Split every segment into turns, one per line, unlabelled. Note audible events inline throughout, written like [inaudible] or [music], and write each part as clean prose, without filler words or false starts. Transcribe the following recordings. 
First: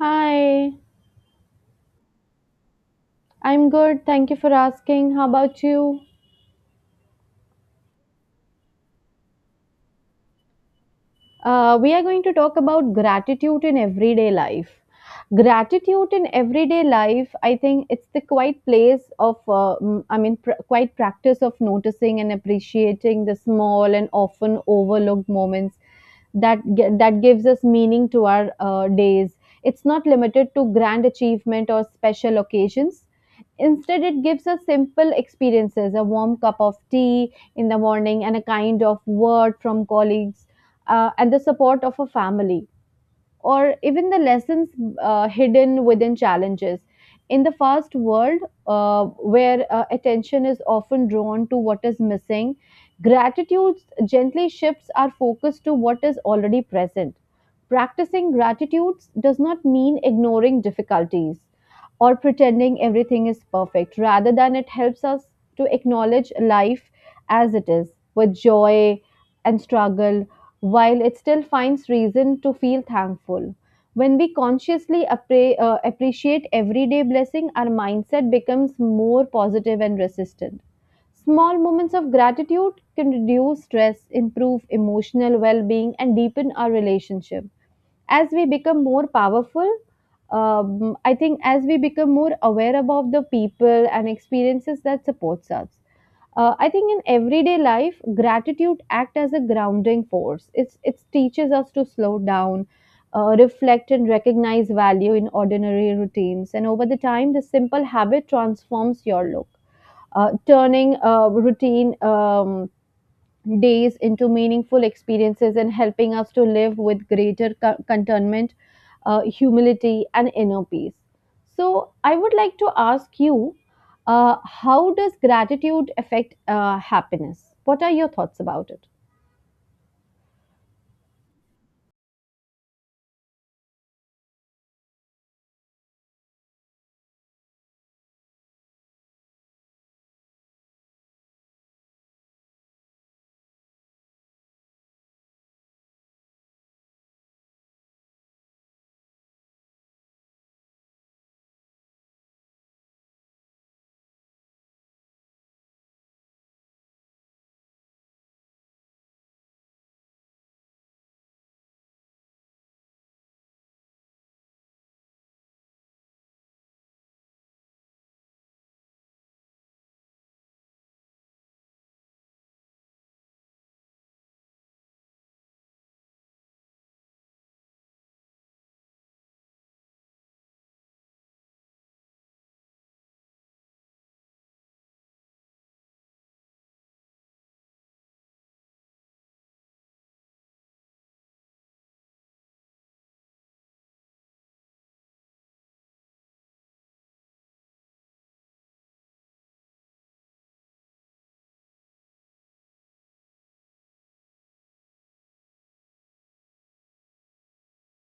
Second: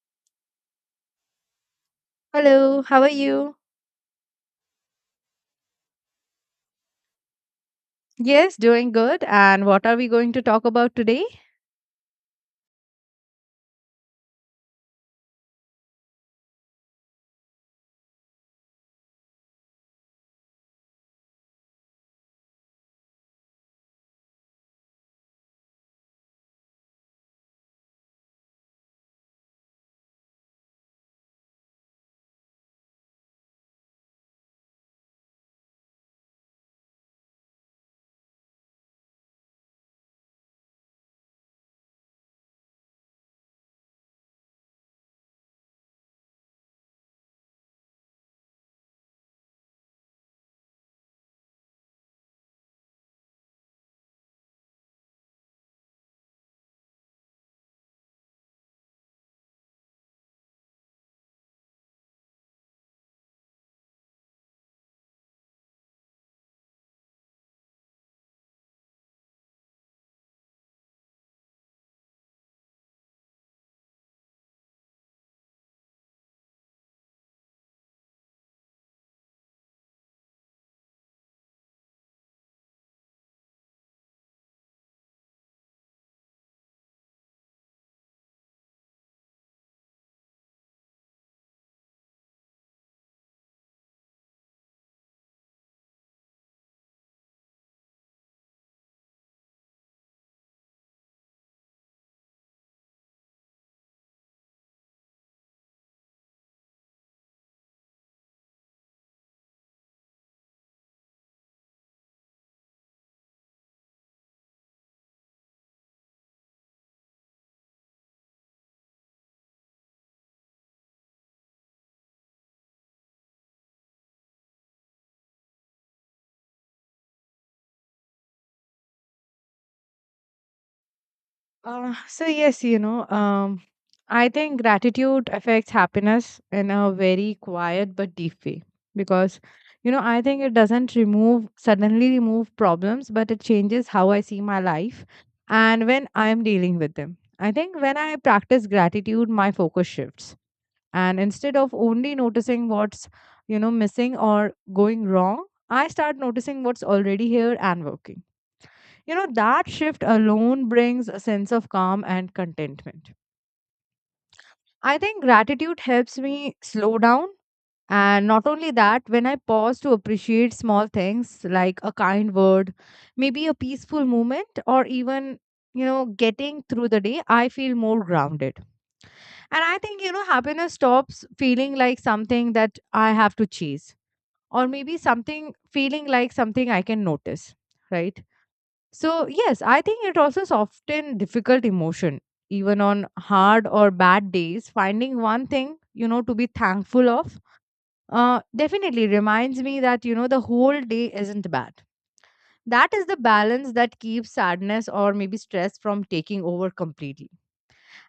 Hi,
Hello, how are you?
I'm good. Thank you for asking. How about you?
Yes, doing good. And what are we going to talk about today?
We are going to talk about gratitude in everyday life. Gratitude in everyday life, I think it's the quiet place of quiet practice of noticing and appreciating the small and often overlooked moments that gives us meaning to our days. It's not limited to grand achievement or special occasions. Instead, it gives us simple experiences: a warm cup of tea in the morning and a kind of word from colleagues, and the support of a family, or even the lessons hidden within challenges. In the fast world, where attention is often drawn to what is missing, gratitude gently shifts our focus to what is already present. Practicing gratitude does not mean ignoring difficulties or pretending everything is perfect. Rather than it helps us to acknowledge life as it is, with joy and struggle, while it still finds reason to feel thankful. When we consciously appreciate everyday blessing, our mindset becomes more positive and resistant. Small moments of gratitude can reduce stress, improve emotional well being, and deepen our relationship as we become more powerful. I think as we become more aware about the people and experiences that supports us. I think in everyday life gratitude act as a grounding force. It teaches us to slow down, reflect and recognize value in ordinary routines, and over the time this simple habit transforms your look, turning routine days into meaningful experiences and helping us to live with greater contentment, humility, and inner peace. So, I would like to ask you, how does gratitude affect happiness? What are your thoughts about it?
So yes, I think gratitude affects happiness in a very quiet but deep way because, I think it doesn't remove suddenly remove problems, but it changes how I see my life and when I'm dealing with them. I think when I practice gratitude, my focus shifts, and instead of only noticing what's missing or going wrong, I start noticing what's already here and working. That shift alone brings a sense of calm and contentment. I think gratitude helps me slow down, and not only that, when I pause to appreciate small things like a kind word, maybe a peaceful moment, or even, getting through the day, I feel more grounded. And I think, happiness stops feeling like something that I have to chase, or maybe something feeling like something I can notice, right? So, yes, I think it also soften difficult emotion. Even on hard or bad days, finding one thing, to be thankful of definitely reminds me that, the whole day isn't bad. That is the balance that keeps sadness or maybe stress from taking over completely.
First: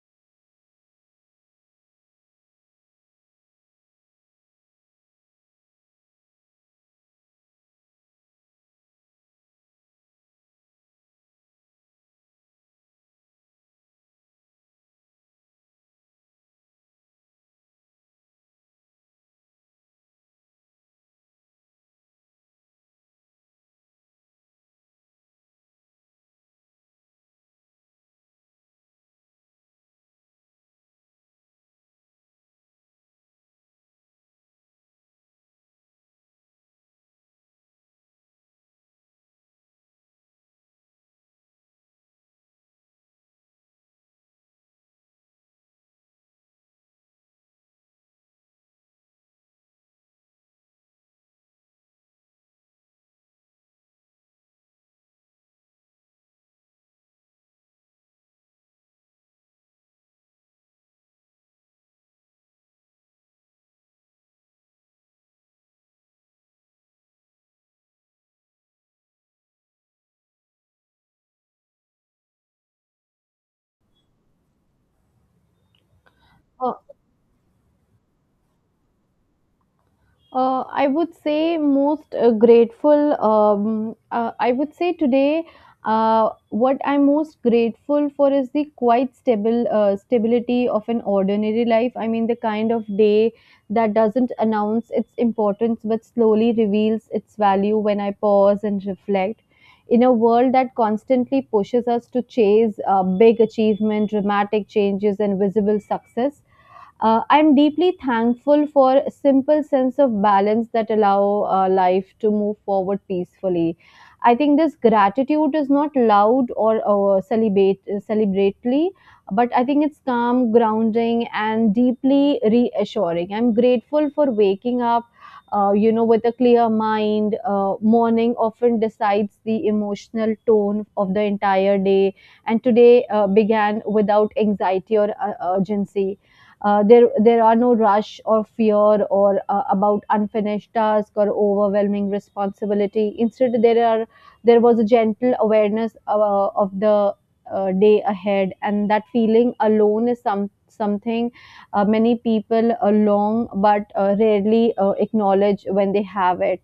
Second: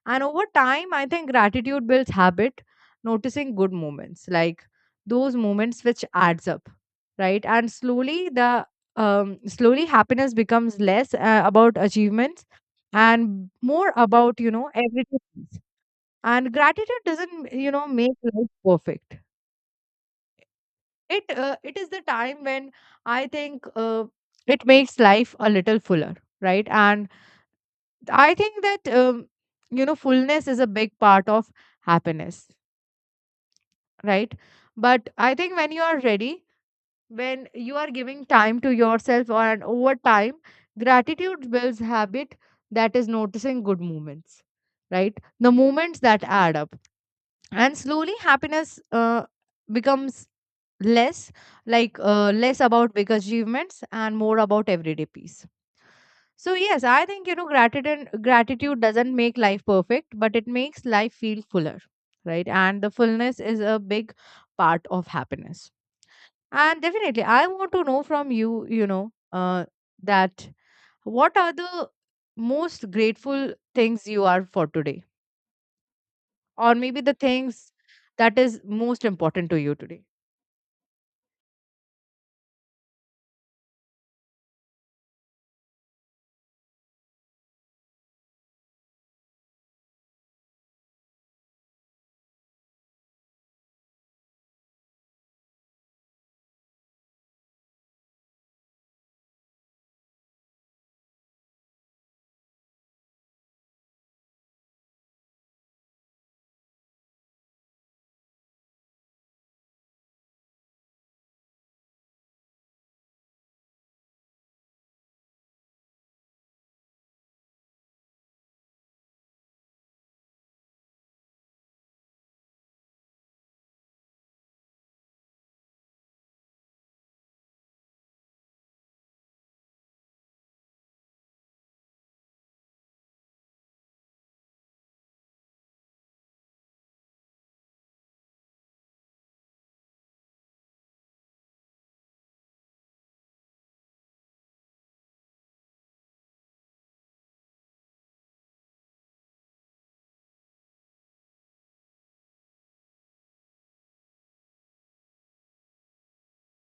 And over time, I think gratitude builds habit, noticing good moments, like those moments which adds up, right? And slowly, the slowly happiness becomes less about achievements and more about, everything. And gratitude doesn't, make life perfect. It is the time when I think it makes life a little fuller, right? And I think that fullness is a big part of happiness, right? But I think when you are ready, when you are giving time to yourself, or and over time, gratitude builds habit, that is noticing good moments, right? The moments that add up and slowly happiness becomes less like less about big achievements and more about everyday peace. So yes, I think gratitude doesn't make life perfect, but it makes life feel fuller, right? And the fullness is a big part of happiness. And definitely I want to know from you, you know that what are the most grateful things you are for today,
Uh,
or maybe the things that is most important to you today.
I would say most grateful. I would say today, what I'm most grateful for is the quite stable stability of an ordinary life. I mean, the kind of day that doesn't announce its importance but slowly reveals its value when I pause and reflect. In a world that constantly pushes us to chase big achievement, dramatic changes, and visible success, I'm deeply thankful for a simple sense of balance that allow life to move forward peacefully. I think this gratitude is not loud or celebrate celebratory, but I think it's calm, grounding, and deeply reassuring. I'm grateful for waking up. You know, with a clear mind, morning often decides the emotional tone of the entire day, and today began without anxiety or urgency. There are no rush or fear or about unfinished task or overwhelming responsibility. Instead, there was a gentle awareness of the day ahead, and that feeling alone is something many people long but rarely acknowledge when they have it.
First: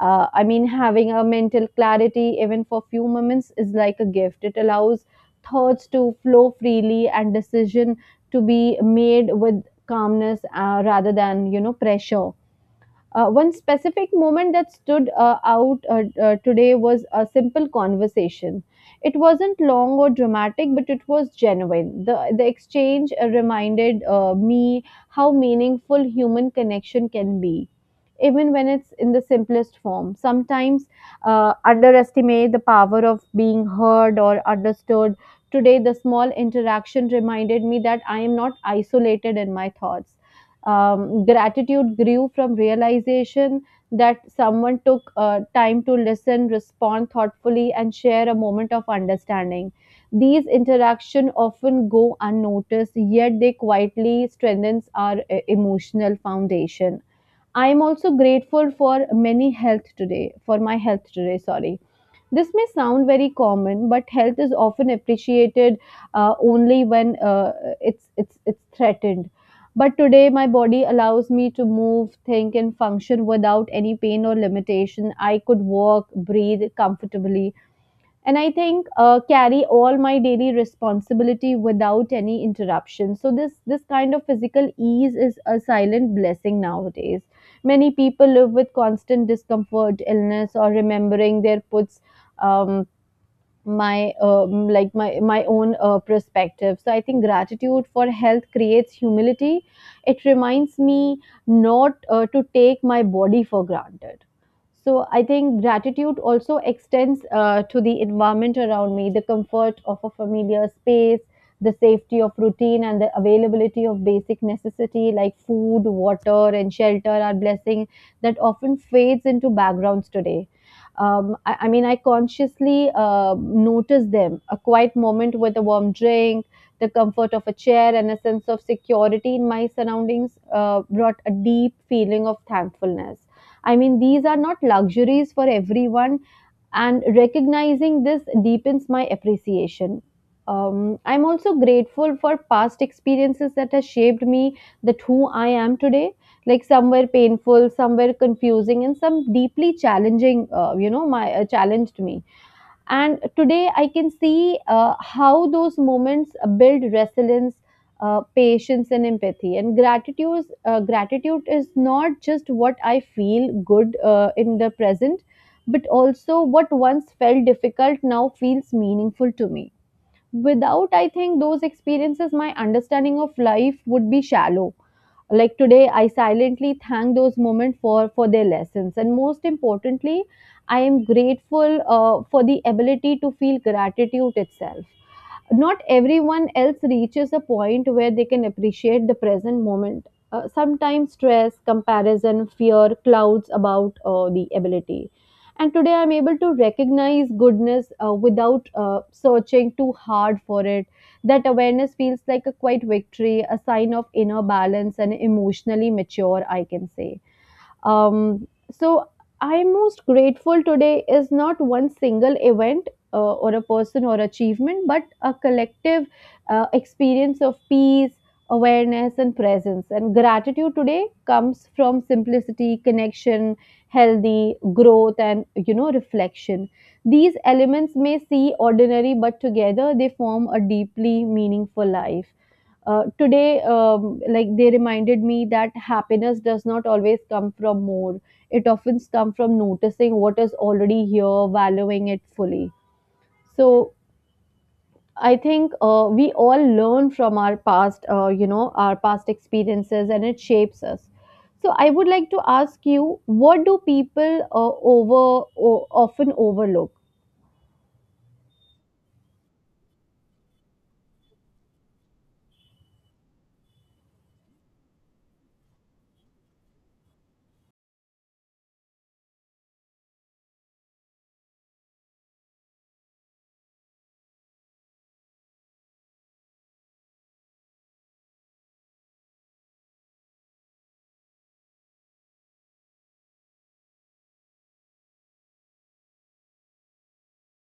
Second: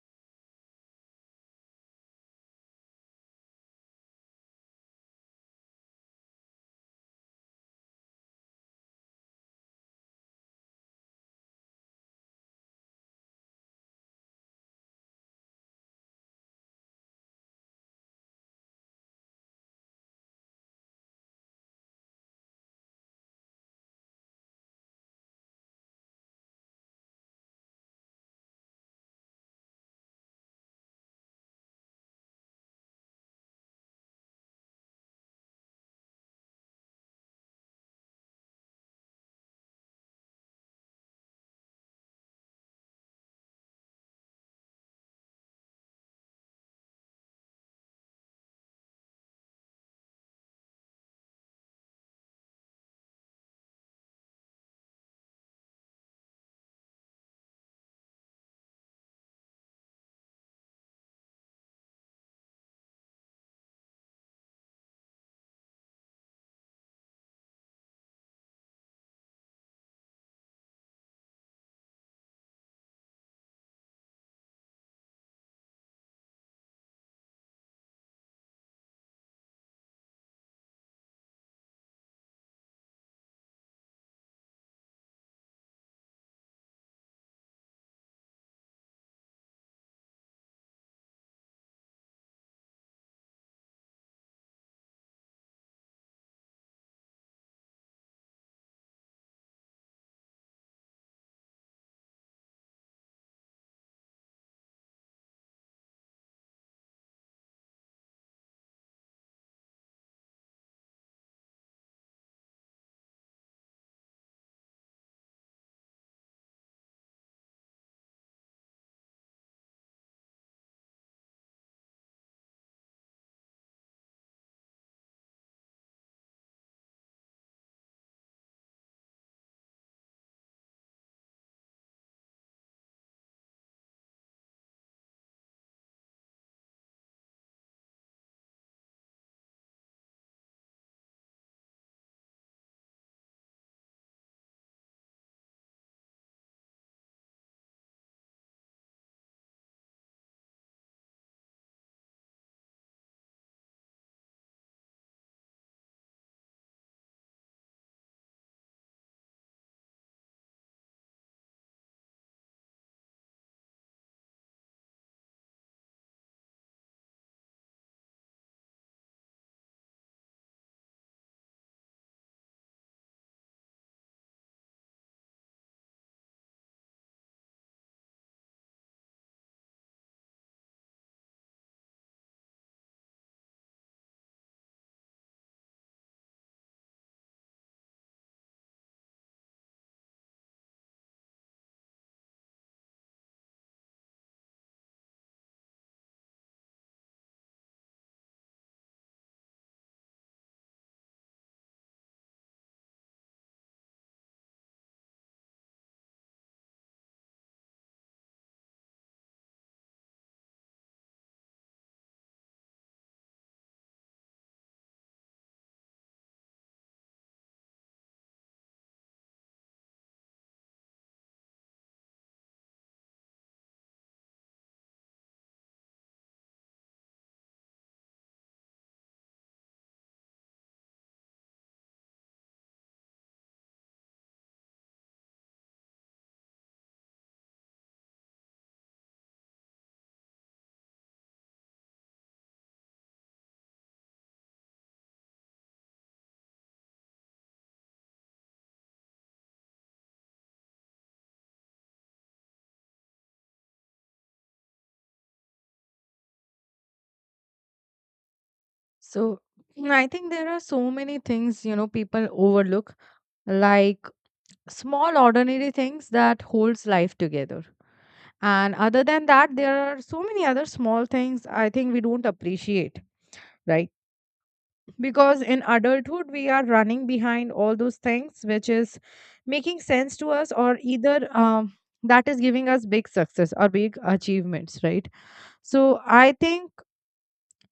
I mean having a mental clarity even for few moments is like a gift. It allows thoughts to flow freely and decision to be made with calmness rather than, you know, pressure. One specific moment that stood out today was a simple conversation. It wasn't long or dramatic, but it was genuine. The exchange reminded me how meaningful human connection can be, even when it's in the simplest form. Sometimes underestimate the power of being heard or understood. Today, the small interaction reminded me that I am not isolated in my thoughts. Gratitude grew from realization that someone took time to listen, respond thoughtfully, and share a moment of understanding. These interactions often go unnoticed, yet they quietly strengthens our emotional foundation. I am also grateful for many health today, for my health today, sorry, this may sound very common, but health is often appreciated only when it's threatened. But today, my body allows me to move, think, and function without any pain or limitation. I could walk, breathe comfortably, and I think carry all my daily responsibility without any interruption. So this kind of physical ease is a silent blessing. Nowadays many people live with constant discomfort, illness, or remembering their puts. Um, my um, like my my own uh, perspective, so I think gratitude for health creates humility. It reminds me not to take my body for granted. So I think gratitude also extends to the environment around me: the comfort of a familiar space, the safety of routine, and the availability of basic necessity like food, water, and shelter are blessing that often fades into backgrounds today. I mean, I consciously notice them. A quiet moment with a warm drink, the comfort of a chair, and a sense of security in my surroundings brought a deep feeling of thankfulness. I mean, these are not luxuries for everyone, and recognizing this deepens my appreciation. I'm also grateful for past experiences that has shaped me, that who I am today. Like, some were painful, some were confusing, and some deeply challenging. My challenged me, and today I can see how those moments build resilience, patience, and empathy. And gratitude is not just what I feel good in the present, but also what once felt difficult now feels meaningful to me. Without, I think, those experiences, my understanding of life would be shallow. Like today I silently thank those moments for their lessons. And most importantly, I am grateful for the ability to feel gratitude itself. Not everyone else reaches a point where they can appreciate the present moment. Sometimes stress, comparison, fear clouds about the ability. And today I'm able to recognize goodness without searching too hard for it. That awareness feels like a quiet victory, a sign of inner balance, and emotionally mature, I can say. So I'm most grateful today is not one single event or a person or achievement, but a collective experience of peace, awareness, and presence. And gratitude today comes from simplicity, connection, healthy growth, and, you know, reflection. These elements may seem ordinary, but together they form a deeply meaningful life. Today, like they reminded me that happiness does not always come from more. It often comes from noticing what is already here, valuing it fully. So I think we all learn from our past, you know, our past experiences, and it shapes us. So I would like to ask you, what do people often overlook?
So I think there are so many things, people overlook, like small ordinary things that holds life together. And other than that, there are so many other small things I think we don't appreciate, right? Because in adulthood, we are running behind all those things which is making sense to us, or either that is giving us big success or big achievements, right? So I think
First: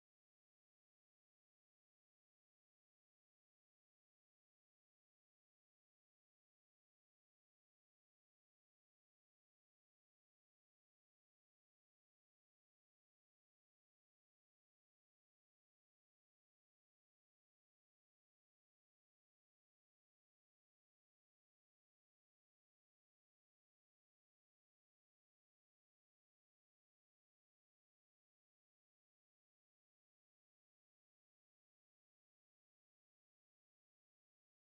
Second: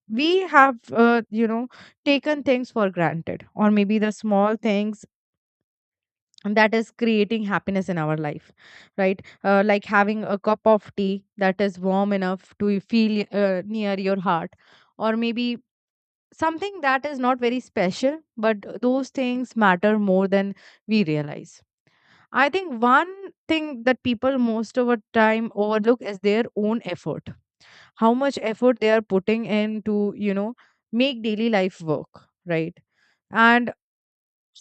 we have taken things for granted, or maybe the small things that is creating happiness in our life, right? Like having a cup of tea that is warm enough to feel near your heart, or maybe something that is not very special, but those things matter more than we realize. I think one thing that people most of the time overlook is their own effort, how much effort they are putting in to, make daily life work, right? And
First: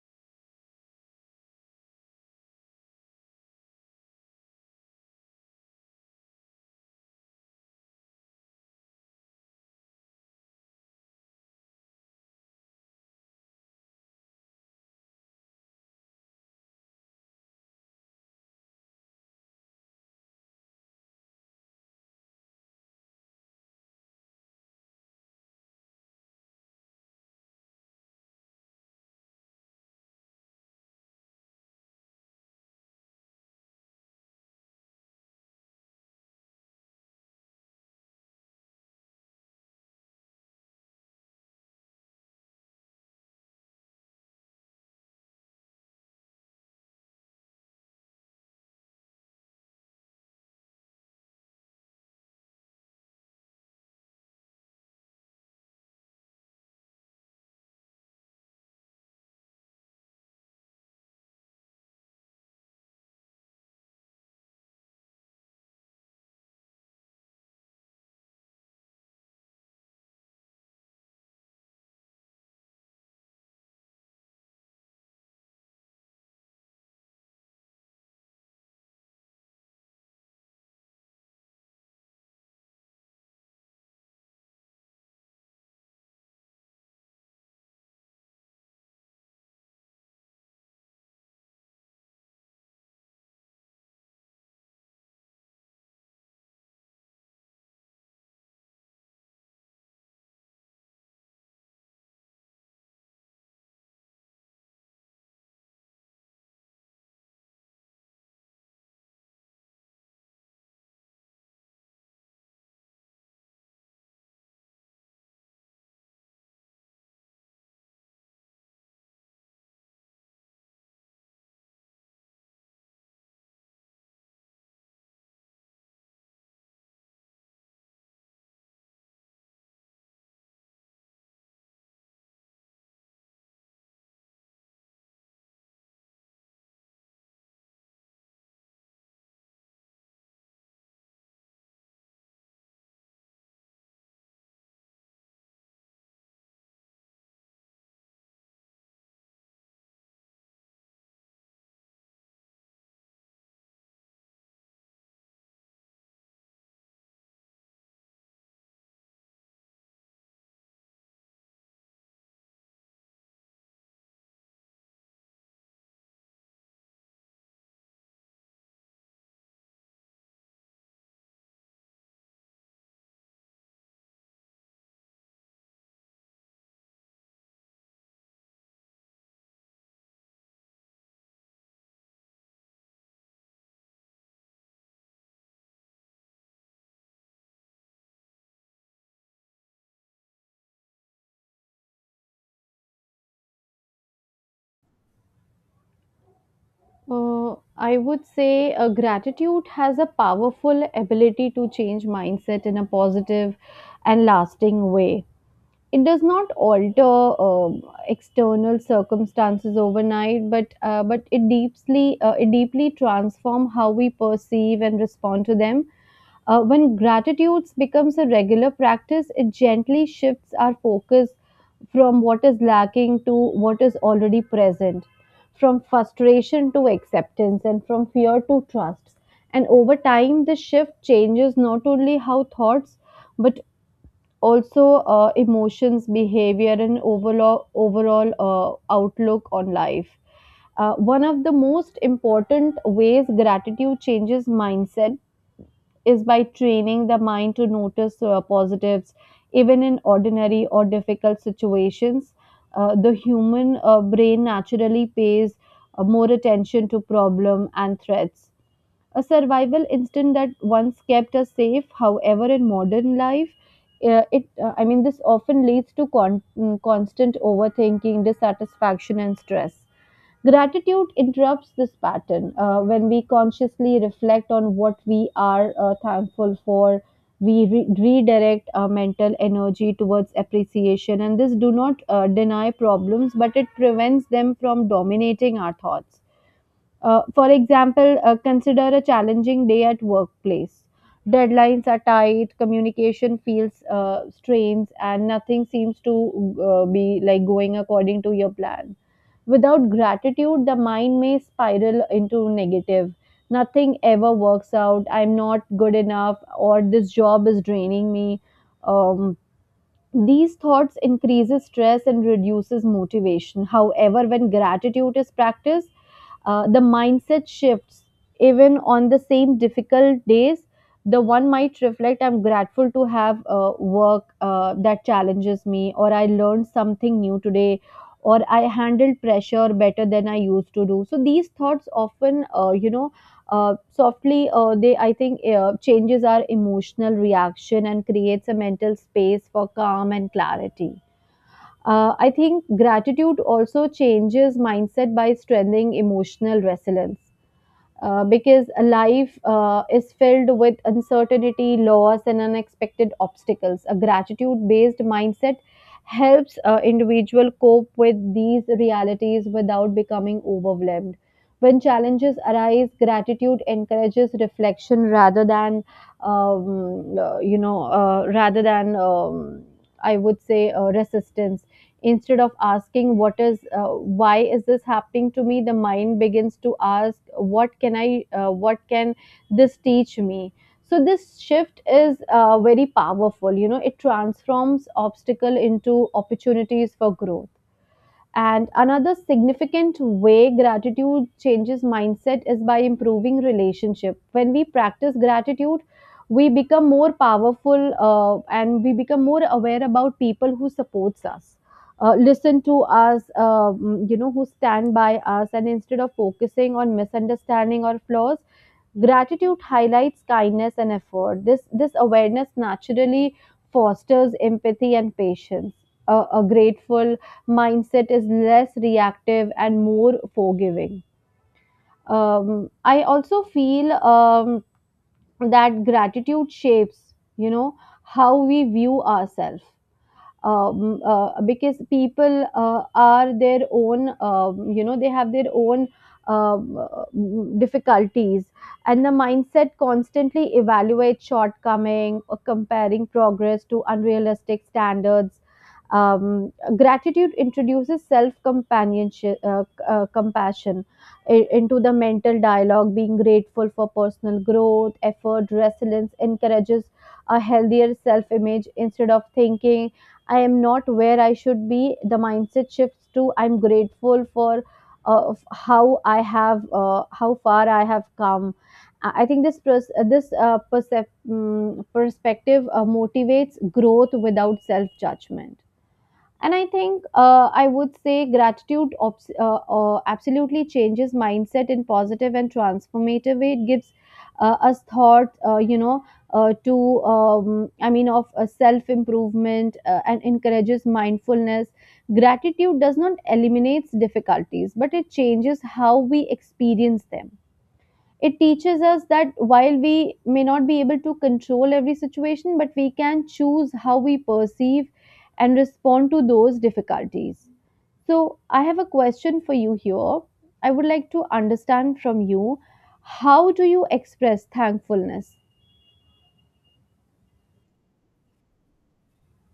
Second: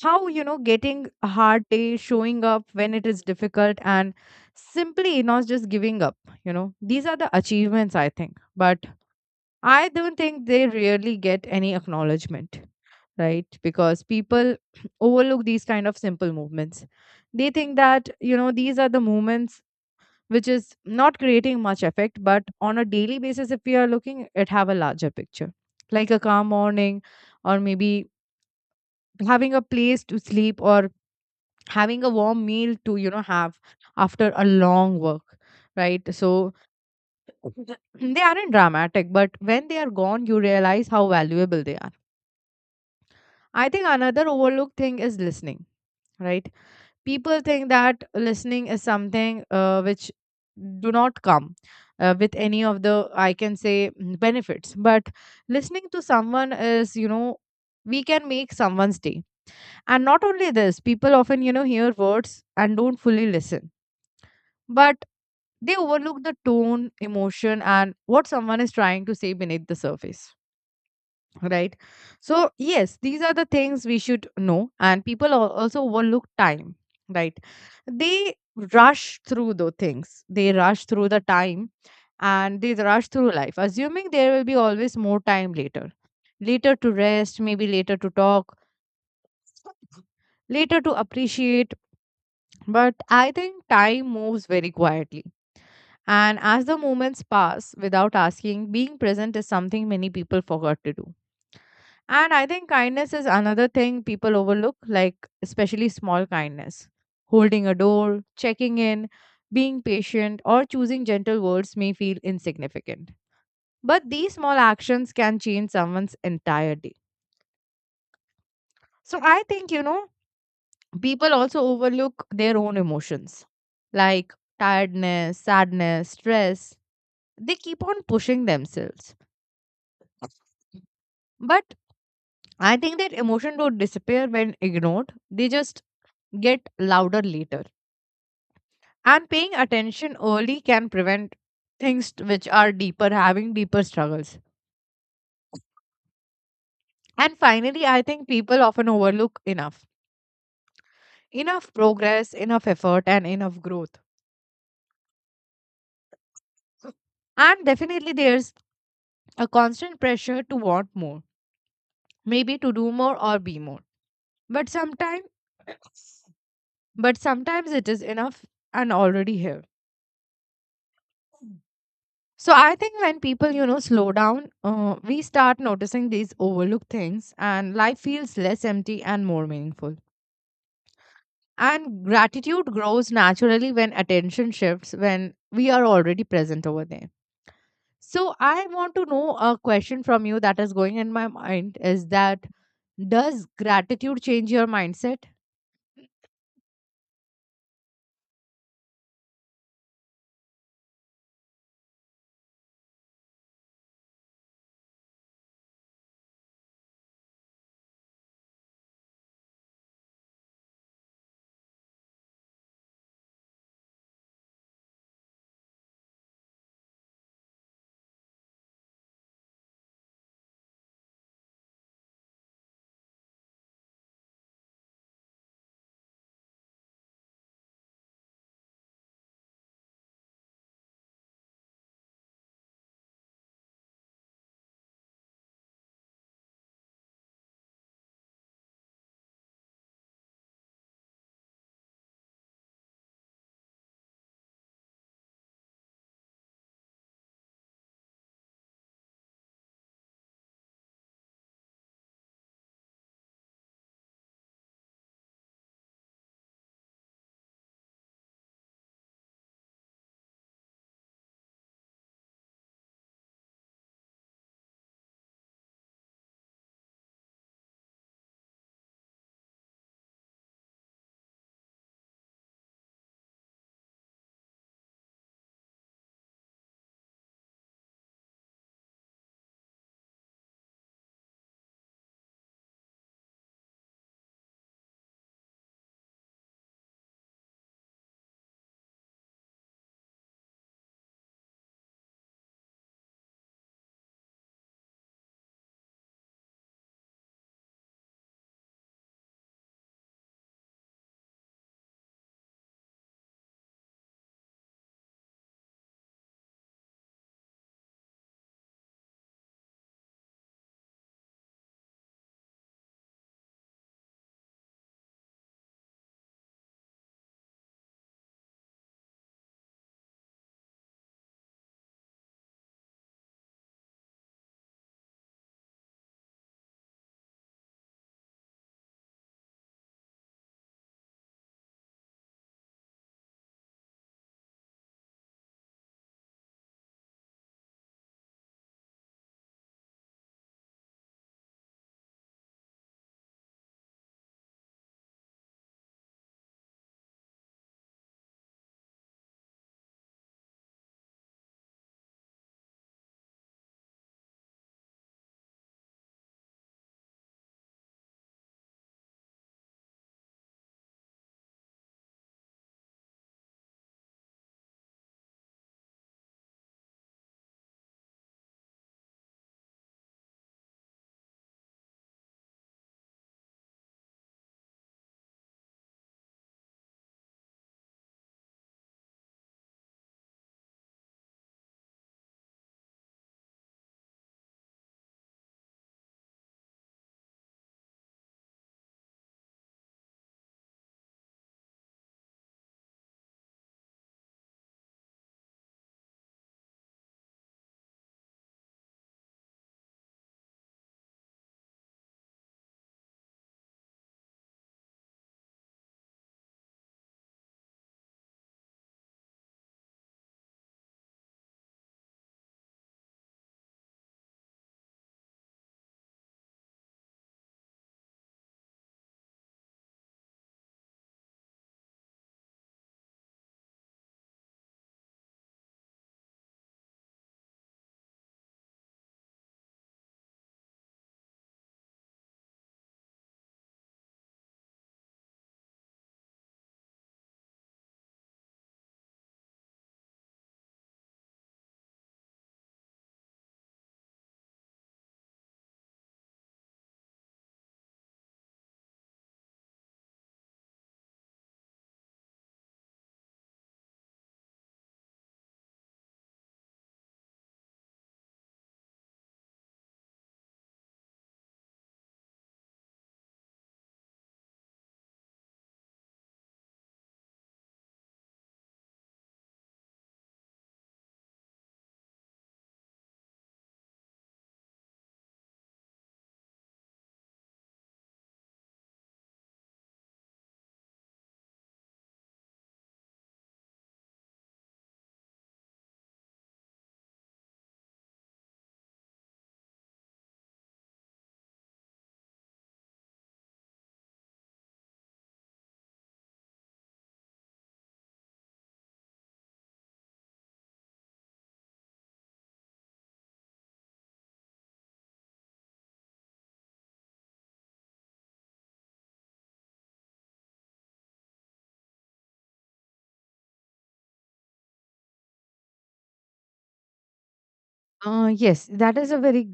how getting a hard day, showing up when it is difficult, and simply not just giving up. These are the achievements I think, but I don't think they really get any acknowledgement, right? Because people [clears throat] overlook these kind of simple movements. They think that, these are the moments which is not creating much effect, but on a daily basis if we are looking, it have a larger picture, like a calm morning, or maybe having a place to sleep, or having a warm meal to, have after a long work, right? So [clears throat] they aren't dramatic, but when they are gone you realize how valuable they are. I think another overlooked thing is listening, right? People think that listening is something which do not come with any of the, I can say, benefits, but listening to someone is, we can make someone's day. And not only this, people often, hear words and don't fully listen, but they overlook the tone, emotion, and what someone is trying to say beneath the surface, right? So yes, these are the things we should know, and people also overlook time, right? They rush through the things, they rush through the time, and they rush through life assuming there will be always more time later, later to rest, maybe later to talk, later to appreciate. But I think time moves very quietly, and as the moments pass without asking, being present is something many people forgot to do. And I think kindness is another thing people overlook, like especially small kindness. Holding a door, checking in, being patient, or choosing gentle words may feel insignificant. But these small actions can change someone's entire day. So I think, people also overlook their own emotions, like tiredness, sadness, stress. They keep on pushing themselves. But I think that emotion don't disappear when ignored, they just get louder later. And paying attention early can prevent which are deeper, having deeper struggles. And finally, I think people often overlook enough. Enough progress, enough effort, and enough growth. And definitely, there's a constant pressure to want more, maybe to do more or be more. But sometimes, but sometimes it is enough and already here. So I think when people, slow down, we start noticing these overlooked things, and life feels less empty and more meaningful. And gratitude grows naturally when attention shifts, when we are already present over there. So, I want to know a question from you that is going in my mind, is that does gratitude change your mindset?
I would say gratitude has a powerful ability to change mindset in a positive and lasting way. It does not alter external circumstances overnight, but it deeply transform how we perceive and respond to them. When gratitude becomes a regular practice, it gently shifts our focus from what is lacking to what is already present, from frustration to acceptance, and from fear to trust. And over time, this shift changes not only how thoughts, but also emotions, behavior, and overall outlook on life. One of the most important ways gratitude changes mindset is by training the mind to notice positives even in ordinary or difficult situations. The human brain naturally pays more attention to problem and threats. A survival instinct that once kept us safe, however, in modern life, it I mean this often leads to constant overthinking, dissatisfaction, and stress. Gratitude interrupts this pattern. When we consciously reflect on what we are thankful for, we redirect our mental energy towards appreciation. And this do not deny problems, but it prevents them from dominating our thoughts. For example, consider a challenging day at workplace. Deadlines are tight, communication feels strains, and nothing seems to be like going according to your plan. Without gratitude, the mind may spiral into negative. Nothing ever works out. I'm not good enough, or this job is draining me. Um, these thoughts increases stress and reduces motivation. However, when gratitude is practiced, the mindset shifts. Even on the same difficult days, the one might reflect, I'm grateful to have work that challenges me, or I learned something new today, or I handled pressure better than I used to do. So these thoughts often, you know uh, softly they I think changes our emotional reaction and creates a mental space for calm and clarity. I think gratitude also changes mindset by strengthening emotional resilience. Because life is filled with uncertainty, loss, and unexpected obstacles. A gratitude based mindset helps individual cope with these realities without becoming overwhelmed. When challenges arise, gratitude encourages reflection rather than, you know, rather than, I would say, resistance instead of asking what is why is this happening to me. The mind begins to ask what can this teach me. So this shift is very powerful. You know, it transforms obstacle into opportunities for growth. And another significant way gratitude changes mindset is by improving relationship. When we practice gratitude, we become more powerful and we become more aware about people who supports us, listen to us, who stand by us. And instead of focusing on misunderstanding or flaws, gratitude highlights kindness and effort. This awareness naturally fosters empathy and patience. A grateful mindset is less reactive and more forgiving. I also feel that gratitude shapes, you know, how we view ourselves. Because people are their own, you know, they have their own um, uh, difficulties. And the mindset constantly evaluates shortcoming or comparing progress to unrealistic standards. Gratitude introduces self companionship, compassion into the mental dialogue. Being grateful for personal growth, effort, resilience encourages a healthier self image. Instead of thinking I am not where I should be, the mindset shifts to I'm grateful for how far I have come. I think this perspective motivates growth without self judgment. And I think I would say gratitude absolutely changes mindset in positive and transformative way. It gives us thought, you know, to, I mean, of self improvement and encourages mindfulness. Gratitude does not eliminate difficulties, but it changes how we experience them. It teaches us that while we may not be able to control every situation, but we can choose how we perceive and respond to those difficulties. So, I have a question for you here. I would like to understand from you, how do you express thankfulness?
Yes, that is a very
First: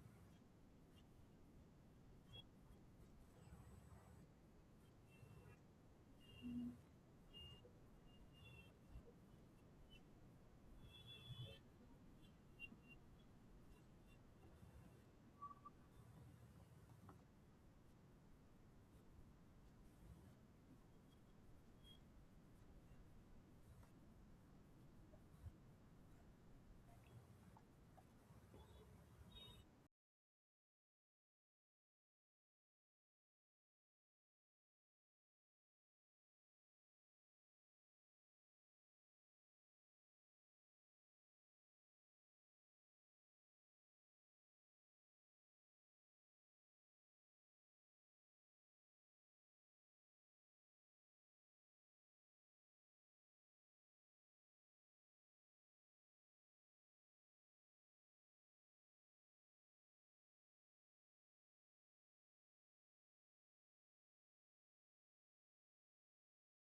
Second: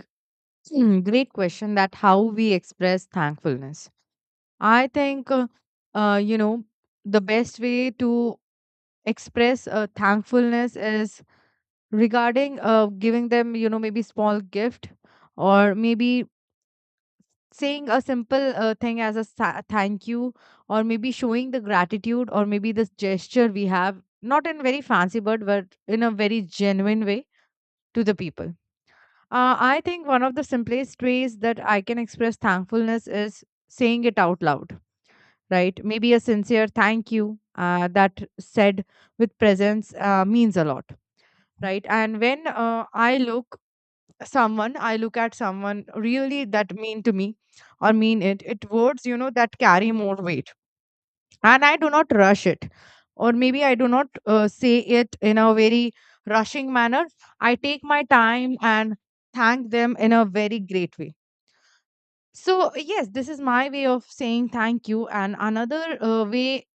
Great question, that how we express thankfulness. I think, uh, you know, the best way to express thankfulness is regarding giving them, maybe small gift, or maybe saying a simple thing as a thank you, or maybe showing the gratitude, or maybe this gesture we have, not in very fancy, but in a very genuine way to the people. I think one of the simplest ways that I can express thankfulness is saying it out loud, right? Maybe a sincere thank you that said with presence means a lot, right? And when I look someone, I look at someone really that mean to me, or mean it, it words, that carry more weight. And I do not rush it. Or maybe I do not say it in a very rushing manner. I take my time and thank them in a very great way. So, yes, this is my way of saying thank you. And another way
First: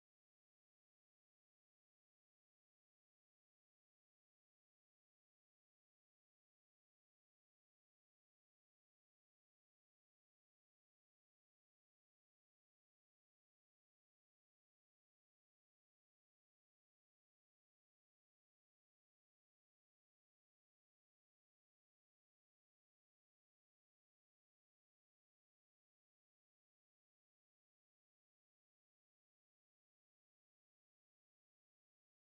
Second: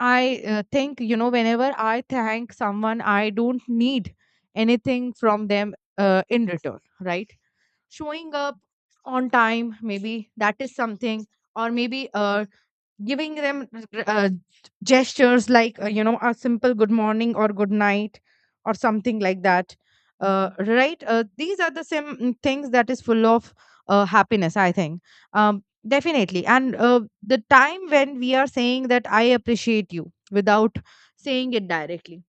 I think, whenever I thank someone, I don't need anything from them in return, right? Showing up on time, maybe that is something, or maybe giving them gestures like, a simple good morning or good night, or something like that, right. These are the same things that is full of happiness, I think. Definitely. And the time when we are saying that I appreciate you without saying it directly.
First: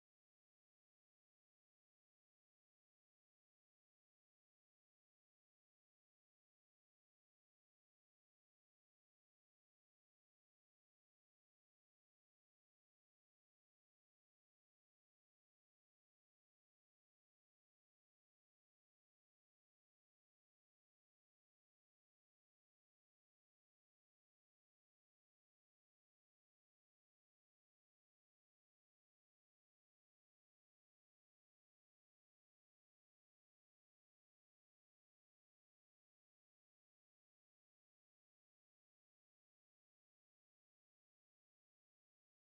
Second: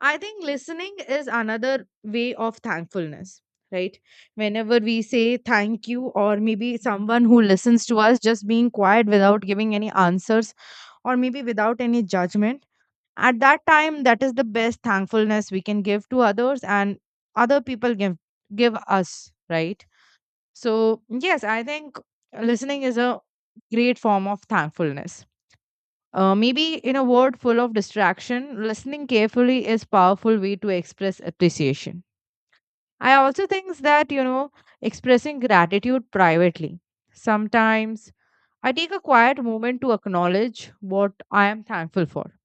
I think listening is another way of thankfulness, right? Whenever we say thank you, or maybe someone who listens to us just being quiet without giving any answers, or maybe without any judgment, at that time, that is the best thankfulness we can give to others, and other people give us, right? So, yes, I think listening is a great form of thankfulness. Maybe in a world full of distraction, listening carefully is powerful way to express appreciation. I also think that, expressing gratitude privately. Sometimes I take a quiet moment to acknowledge what I am thankful for.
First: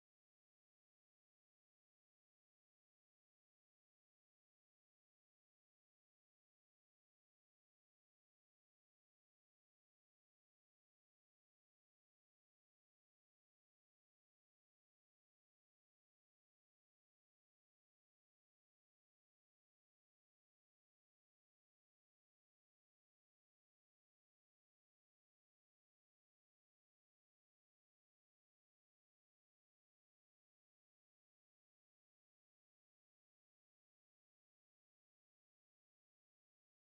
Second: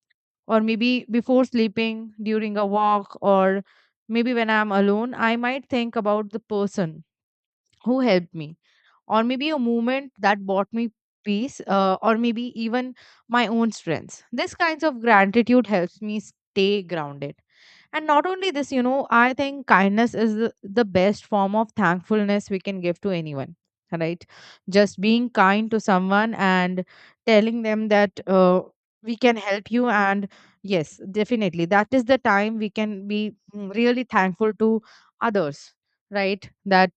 Or maybe before sleeping, during a walk, or maybe when I'm alone, I might think about the person who helped me, or maybe a moment that brought me peace, or maybe even my own strengths. This kinds of gratitude helps me stay grounded. And not only this, I think kindness is the best form of thankfulness we can give to anyone, right? Just being kind to someone and telling them that, we can help you. And yes, definitely that is the time we can be really thankful to others, right? That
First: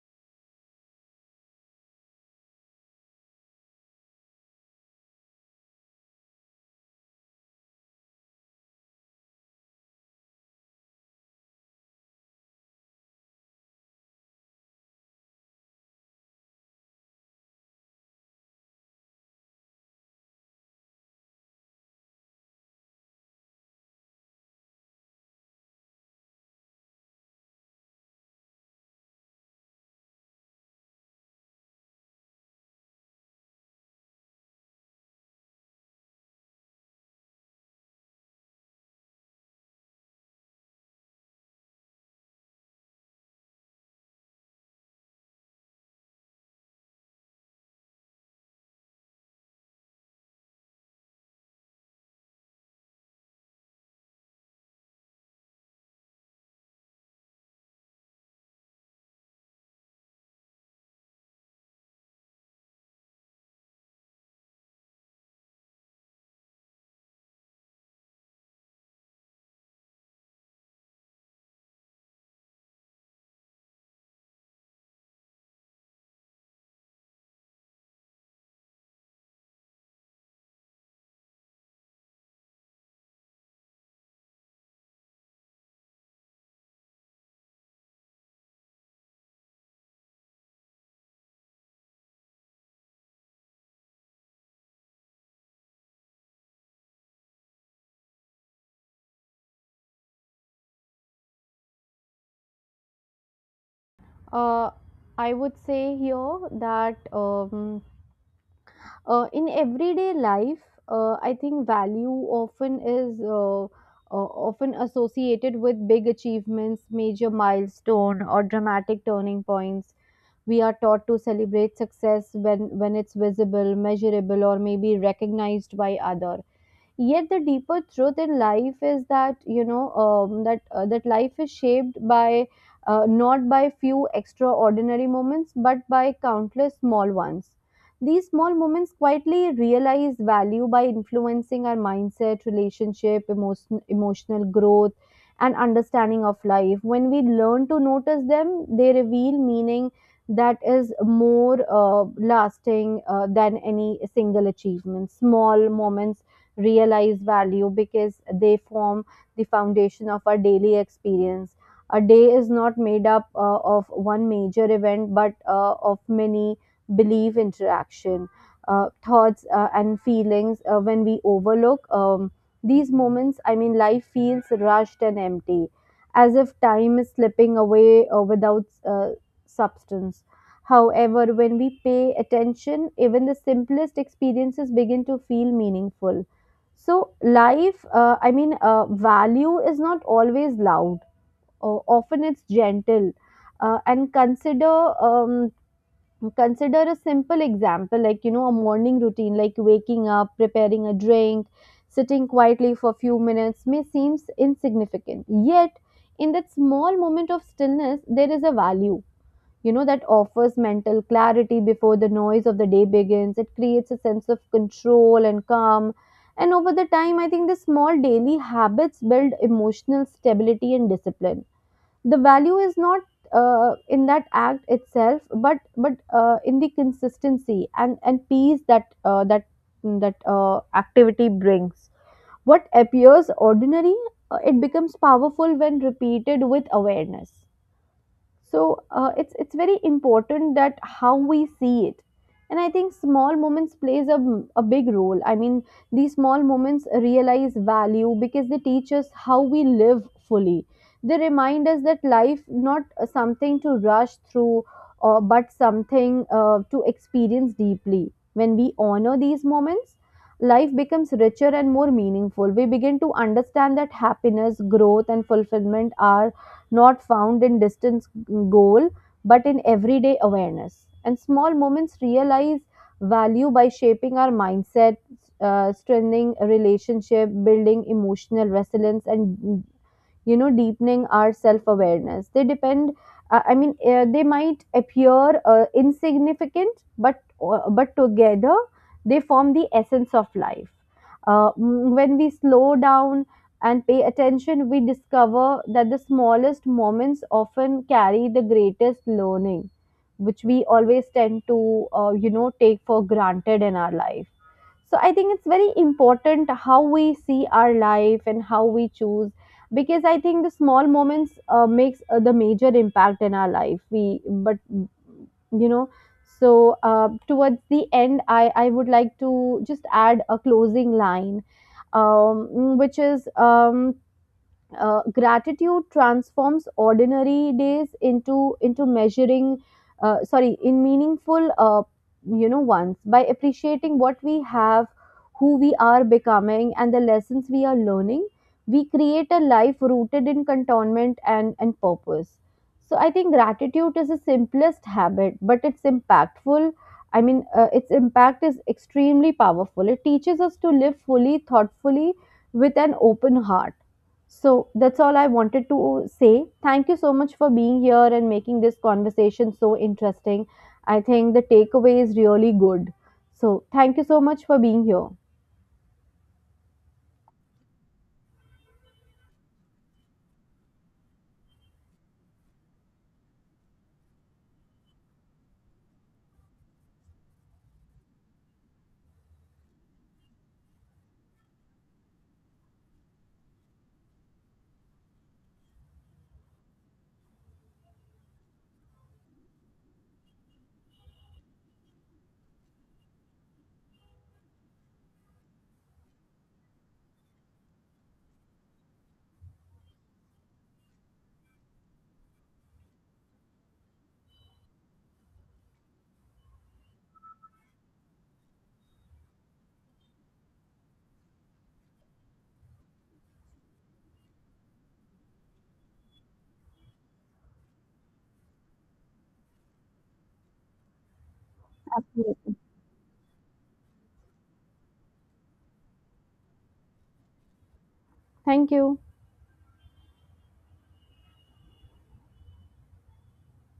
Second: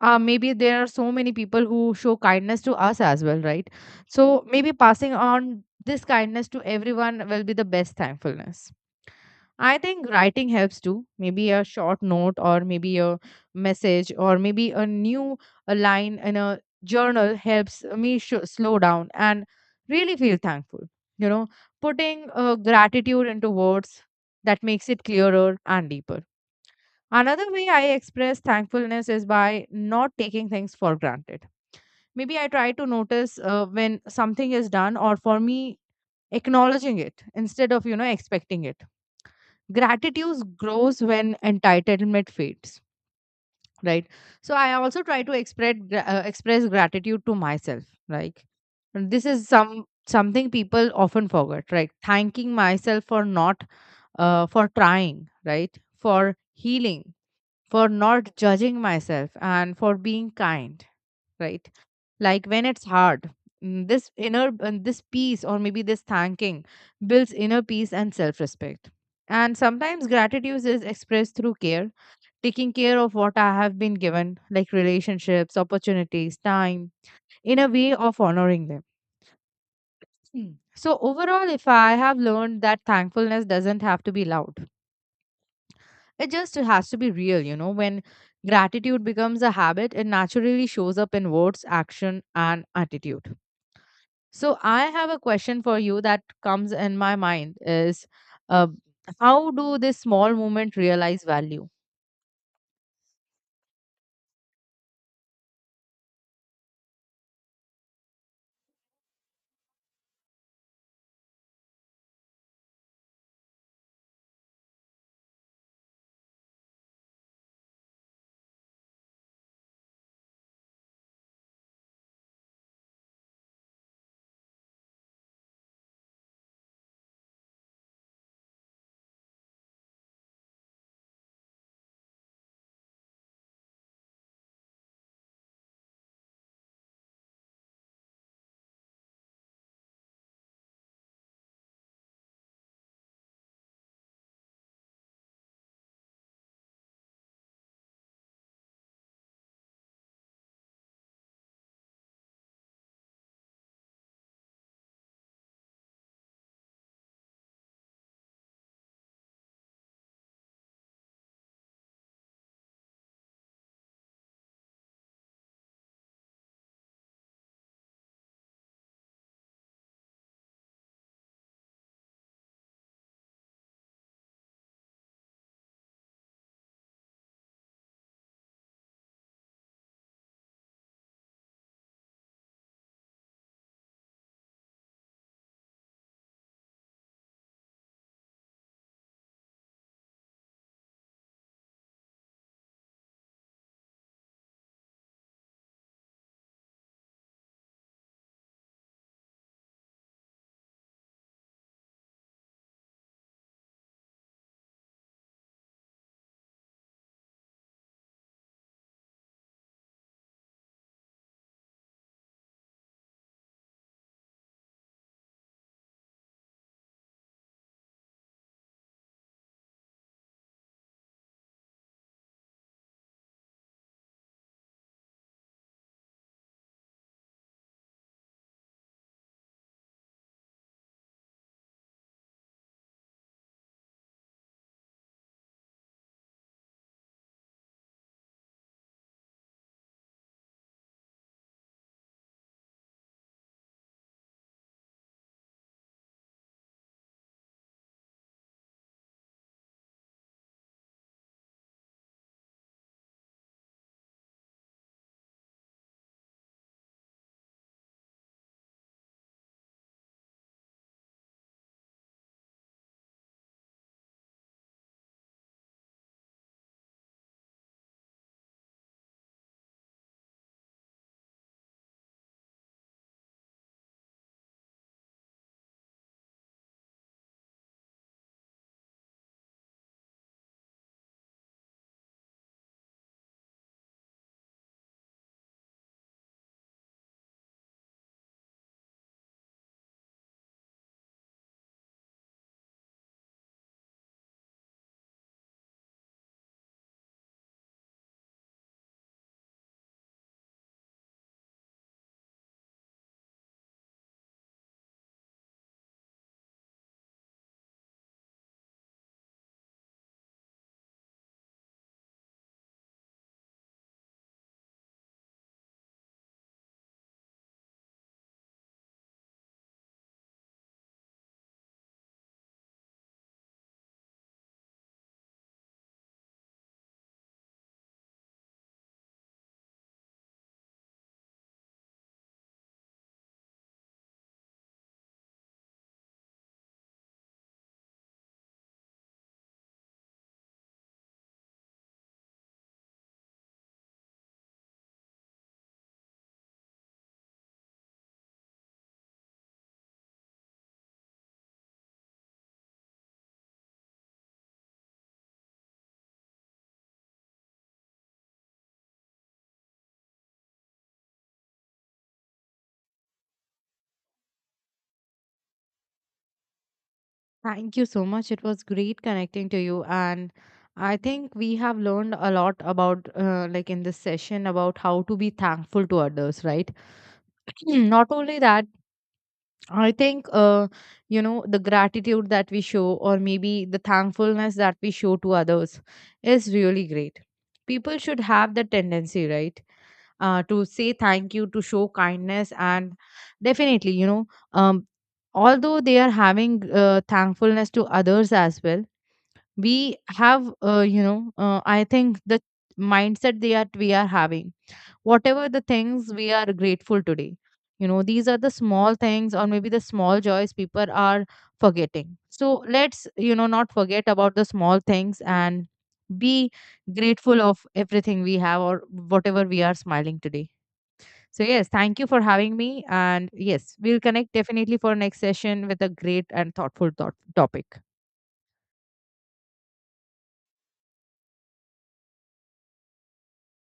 maybe there are so many people who show kindness to us as well, right? So maybe passing on this kindness to everyone will be the best thankfulness. I think writing helps too. Maybe a short note, or maybe a message, or maybe a line in a journal helps me slow down and really feel thankful. You know, putting gratitude into words, that makes it clearer and deeper. Another way I express thankfulness is by not taking things for granted. Maybe I try to notice when something is done or for me, acknowledging it instead of, expecting it. Gratitude grows when entitlement fades, right? So I also try to express gratitude to myself, like this is something people often forget, right? Thanking myself for not for trying, right? For healing, for not judging myself, and for being kind, right? Like when it's hard, this inner and this peace, or maybe this thanking builds inner peace and self-respect. And sometimes gratitude is expressed through care, taking care of what I have been given, like relationships, opportunities, time, in a way of honoring them. Hmm. So overall, if I have learned that thankfulness doesn't have to be loud, it just has to be real, you know. When gratitude becomes a habit, it naturally shows up in words, action, and attitude. So, I have a question for you that comes in my mind is, uh, how do this small moment realize value?
Uh, I would say here that in everyday life I think value often is often associated with big achievements, major milestone, or dramatic turning points. We are taught to celebrate success when it's visible, measurable, or maybe recognized by other. Yet the deeper truth in life is that, that life is shaped by not by few extraordinary moments, but by countless small ones. These small moments quietly realize value by influencing our mindset, relationship, emotion, emotional growth, and understanding of life. When we learn to notice them, they reveal meaning that is more lasting than any single achievement. Small moments realize value because they form the foundation of our daily experience. A day is not made up of one major event, but of many belief interaction, thoughts and feelings. When we overlook these moments, I mean, life feels rushed and empty, as if time is slipping away without substance. However, when we pay attention, even the simplest experiences begin to feel meaningful. So, life, value is not always loud. Often it's gentle. And consider Consider a simple example, like, you know, a morning routine, like waking up, preparing a drink, sitting quietly for a few minutes, may seems insignificant. Yet, in that small moment of stillness, there is a value, you know, that offers mental clarity before the noise of the day begins. It creates a sense of control and calm. And over the time, I think the small daily habits build emotional stability and discipline. The value is not in that act itself, but but in the consistency and peace that activity brings. What appears ordinary it becomes powerful when repeated with awareness. So it's very important that how we see it. And I think small moments plays a big role. I mean, these small moments realize value because they teach us how we live fully. They remind us that life not something to rush through, or but something to experience deeply. When we honor these moments, life becomes richer and more meaningful. We begin to understand that happiness, growth, and fulfillment are not found in distance goal, but in everyday awareness. And small moments realize value by shaping our mindset, strengthening a relationship, building emotional resilience, and, you know, deepening our self awareness. They depend uh, i mean uh, they might appear insignificant, but but together they form the essence of life. When we slow down and pay attention, we discover that the smallest moments often carry the greatest learning, which we always tend to, you know, take for granted in our life. So I think it's very important how we see our life and how we choose. Because I think the small moments makes the major impact in our life. We but You know, so towards the end, I would like to just add a closing line, um, which is, gratitude transforms ordinary days into measuring sorry in meaningful ones. By appreciating what we have, who we are becoming, and the lessons we are learning, we create a life rooted in contentment and purpose. So I think gratitude is the simplest habit, but it's impactful. Its impact is extremely powerful. It teaches us to live fully, thoughtfully, with an open heart. So that's all I wanted to say. Thank you so much for being here and making this conversation so interesting. I think the takeaway is really good. So thank you so much for being here.
Thank you so much. It was great connecting to you. And I think we have learned a lot about, like in this session, about how to be thankful to others, right? [clears throat] Not only that, I think, the gratitude that we show, or maybe the thankfulness that we show to others, is really great. People should have the tendency, right, to say thank you, to show kindness, and definitely, um, although they are having thankfulness to others as well, we have, I think the mindset that we are having, whatever the things we are grateful today, you know these are the small things, or maybe the small joys people are forgetting. So let's, you know, not forget about the small things and be grateful of everything we have, or whatever we are smiling today. So yes, thank you for
Absolutely.
having me, and yes, we'll connect definitely for next session with a great and thoughtful thought topic.
Thank you.